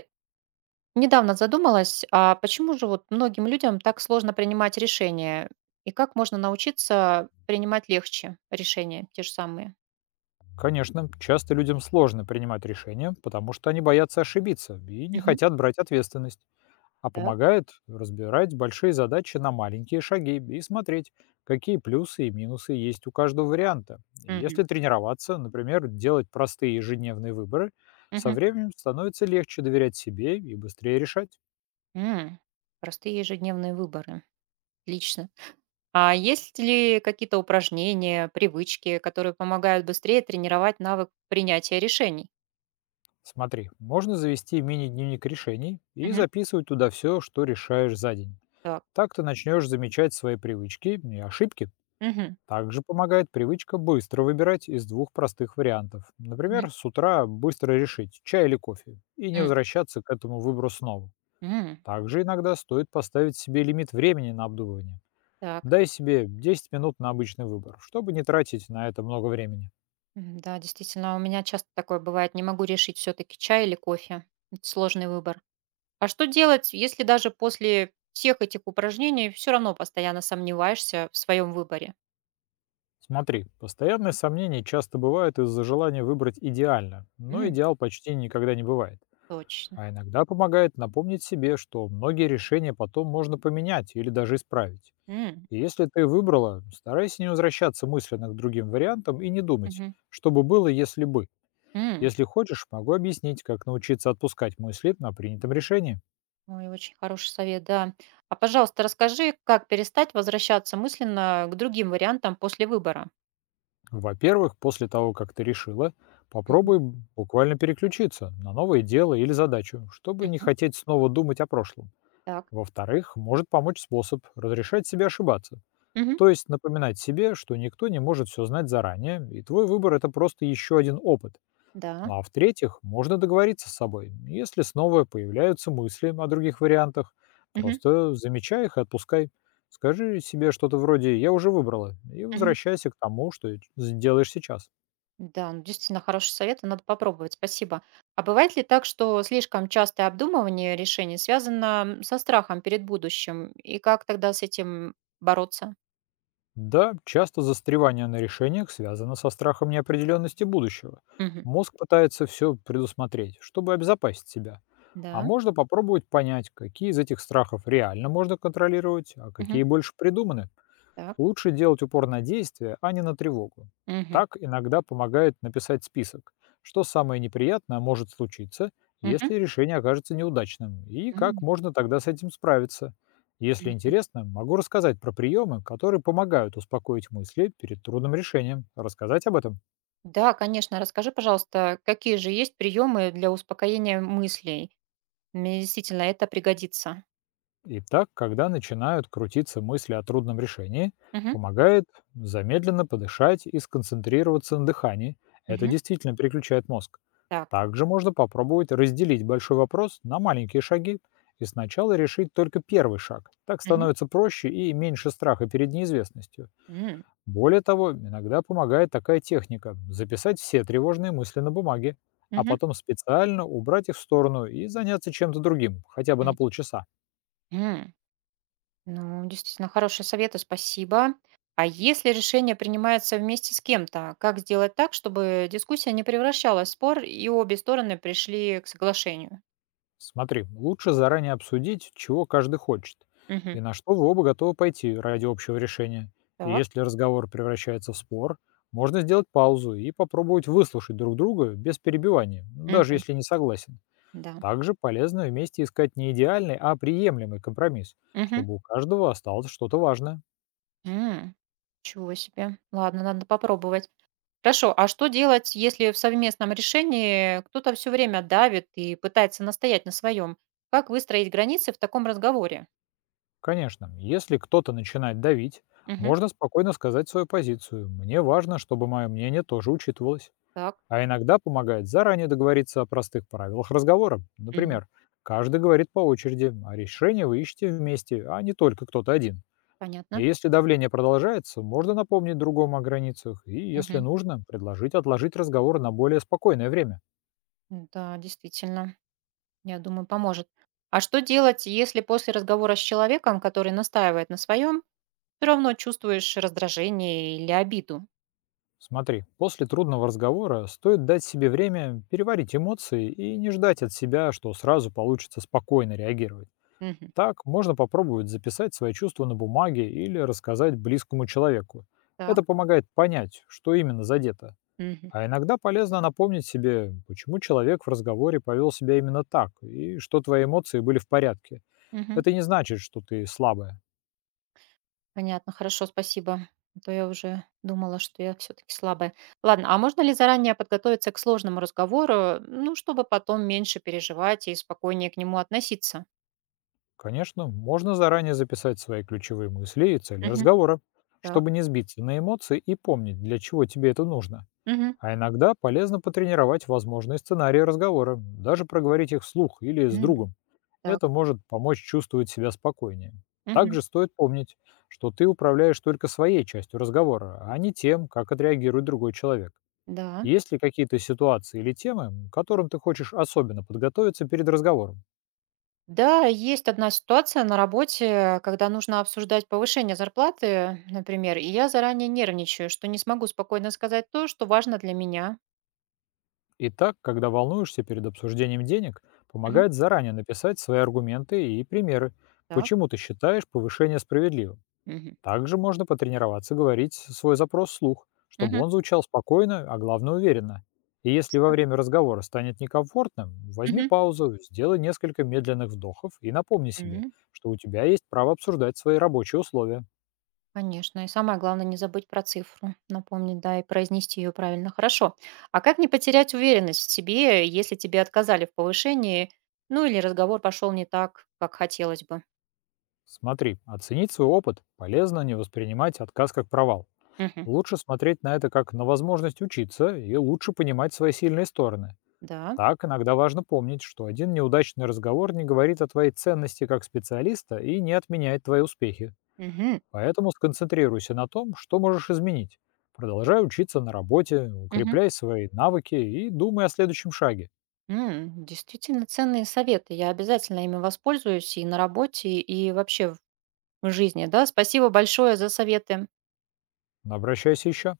Привет. Недавно задумалась, а почему же вот многим людям так сложно принимать решения? И как можно научиться принимать легче решения, те же самые? Конечно, часто людям сложно принимать решения, потому что они боятся ошибиться и не Мгм. хотят брать ответственность. А Так. помогает разбирать большие задачи на маленькие шаги и смотреть, какие плюсы и минусы есть у каждого варианта. И Мгм. если тренироваться, например, делать простые ежедневные выборы, со Мгм. временем становится легче доверять себе и быстрее решать. М, Простые ежедневные выборы. Отлично. А есть ли какие-то упражнения, привычки, которые помогают быстрее тренировать навык принятия решений? Смотри, можно завести мини-дневник решений и Мгм. записывать туда все, что решаешь за день. Так. Так ты начнешь замечать свои привычки и ошибки. Мгм. Также помогает привычка быстро выбирать из двух простых вариантов. Мгм. Например, с утра быстро решить, чай или кофе, и не М, возвращаться к этому выбору снова. м. Также иногда стоит поставить себе лимит времени на обдумывание. Так. Дай себе 10 минут на обычный выбор, чтобы не тратить на это много времени. Мгм. Да, действительно, а у меня часто такое бывает. Не могу решить все-таки чай или кофе. Это сложный выбор. А что делать, если даже после всех этих упражнений все равно постоянно сомневаешься в своем выборе? Смотри, постоянные сомнения часто бывают из-за желания выбрать идеально, но М, идеал почти никогда не бывает. точно. А иногда помогает напомнить себе, что многие решения потом можно поменять или даже исправить. М, И если ты выбрала, старайся не возвращаться мысленно к другим вариантам и не думать, мгм, что бы было, если бы. м. Если хочешь, могу объяснить, как научиться отпускать мысли на принятом решении. Ой, очень хороший совет, да. А, пожалуйста, расскажи, как перестать возвращаться мысленно к другим вариантам после выбора. Во-первых, после того, как ты решила, Мгм, попробуй буквально переключиться на новое дело или задачу, чтобы не мгм. хотеть снова думать о прошлом. Так. Во-вторых, может помочь способ разрешать себе ошибаться. Мгм. То есть напоминать себе, что никто не может все знать заранее, и твой выбор — это просто еще один опыт. Да. Ну а в-третьих, можно договориться с собой. Если снова появляются мысли о других вариантах, Мгм, просто замечай их и отпускай. Скажи себе что-то вроде «я уже выбрала» и мгм. возвращайся к тому, что делаешь сейчас. Да, ну, действительно хороший совет, и надо попробовать. Спасибо. А бывает ли так, что слишком частое обдумывание решений связано со страхом перед будущим? И как тогда с этим бороться? Да, часто застревание на решениях связано со страхом неопределенности будущего. Мгм. Мозг пытается все предусмотреть, чтобы обезопасить себя. А Да. можно попробовать понять, какие из этих страхов реально можно контролировать, а Мгм. какие больше придуманы. Так. Лучше делать упор на действие, а не на тревогу. Мгм. Так иногда помогает написать список, что самое неприятное может случиться, Мгм. если решение окажется неудачным, и как М. можно тогда с этим справиться. Если Мгм. интересно, могу рассказать про приемы, которые помогают успокоить мысли перед трудным решением. Рассказать об этом? Да, конечно. Расскажи, пожалуйста, какие же есть приемы для успокоения мыслей? Мне действительно это пригодится. Итак, когда начинают крутиться мысли о трудном решении, Мгм. помогает замедленно подышать и сконцентрироваться на дыхании. Это Мгм. действительно переключает мозг. Так. Также можно попробовать разделить большой вопрос на маленькие шаги и сначала решить только первый шаг. Так Мгм. становится проще и меньше страха перед неизвестностью. М. Более того, иногда помогает такая техника — записать все тревожные мысли на бумаге, а Мгм. потом специально убрать их в сторону и заняться чем-то другим, хотя бы на М. полчаса. М. Ну, действительно, хорошие советы, спасибо. А если решение принимается вместе с кем-то, как сделать так, чтобы дискуссия не превращалась в спор и обе стороны пришли к соглашению? Смотри, лучше заранее обсудить, чего каждый хочет, Мгм. и на что вы оба готовы пойти ради общего решения. И Так. если разговор превращается в спор, можно сделать паузу и попробовать выслушать друг друга без перебивания, даже Мгм. если не согласен. Да. Также полезно вместе искать не идеальный, а приемлемый компромисс, Мгм. чтобы у каждого осталось что-то важное. М. Чего себе. Ладно, надо попробовать. Хорошо, а что делать, если в совместном решении кто-то все время давит и пытается настоять на своем? Как выстроить границы в таком разговоре? Конечно, если кто-то начинает давить, Мгм. можно спокойно сказать свою позицию. Мне важно, чтобы мое мнение тоже учитывалось. Так. А иногда помогает заранее договориться о простых правилах разговора. Мгм. Например, каждый говорит по очереди, а решение вы ищете вместе, а не только кто-то один. Понятно. И если давление продолжается, можно напомнить другому о границах и, если Мгм. нужно, предложить отложить разговор на более спокойное время. Да, действительно. Я думаю, поможет. А что делать, если после разговора с человеком, который настаивает на своем, все равно чувствуешь раздражение или обиду? Смотри, после трудного разговора стоит дать себе время переварить эмоции и не ждать от себя, что сразу получится спокойно реагировать. Мгм. Так можно попробовать записать свои чувства на бумаге или рассказать близкому человеку. Так. Это помогает понять, что именно задето. Мгм. А иногда полезно напомнить себе, почему человек в разговоре повел себя именно так, и что твои эмоции были в порядке. Мгм. Это не значит, что ты слабая. Понятно, хорошо, спасибо. А то я уже думала, что я все-таки слабая. Ладно, а можно ли заранее подготовиться к сложному разговору, ну, чтобы потом меньше переживать и спокойнее к нему относиться? Конечно, можно заранее записать свои ключевые мысли и цели Мгм. разговора, Так. чтобы не сбиться на эмоции и помнить, для чего тебе это нужно. Мгм. А иногда полезно потренировать возможные сценарии разговора, даже проговорить их вслух или с М, другом. Так. Это может помочь чувствовать себя спокойнее. Мгм. Также стоит помнить, что ты управляешь только своей частью разговора, а не тем, как отреагирует другой человек. Да. Есть ли какие-то ситуации или темы, к которым ты хочешь особенно подготовиться перед разговором? Да, есть одна ситуация на работе, когда нужно обсуждать повышение зарплаты, например, и я заранее нервничаю, что не смогу спокойно сказать то, что важно для меня. И так, когда волнуешься перед обсуждением денег, Мгм. помогает заранее написать свои аргументы и примеры, Так. почему ты считаешь повышение справедливым. Мгм. Также можно потренироваться говорить свой запрос вслух, чтобы Мгм. он звучал спокойно, а главное уверенно. И если во Ясно. время разговора станет некомфортным, возьми Мгм. паузу, сделай несколько медленных вдохов и напомни себе, Мгм. что у тебя есть право обсуждать свои рабочие условия. Конечно. И самое главное не забыть про цифру, напомнить, да, и произнести ее правильно. Хорошо. А как не потерять уверенность в себе, если тебе отказали в повышении, ну или разговор пошел не так, как хотелось бы? Смотри, оценить свой опыт полезно не воспринимать отказ как провал. Мгм. Лучше смотреть на это как на возможность учиться и лучше понимать свои сильные стороны. Да. Так, иногда важно помнить, что один неудачный разговор не говорит о твоей ценности как специалиста и не отменяет твои успехи. Мгм. Поэтому сконцентрируйся на том, что можешь изменить. Продолжай учиться на работе, укрепляй свои навыки и думай о следующем шаге. М, действительно ценные советы. Я обязательно ими воспользуюсь и на работе, и вообще в жизни, да. Спасибо большое за советы. Но обращайся еще.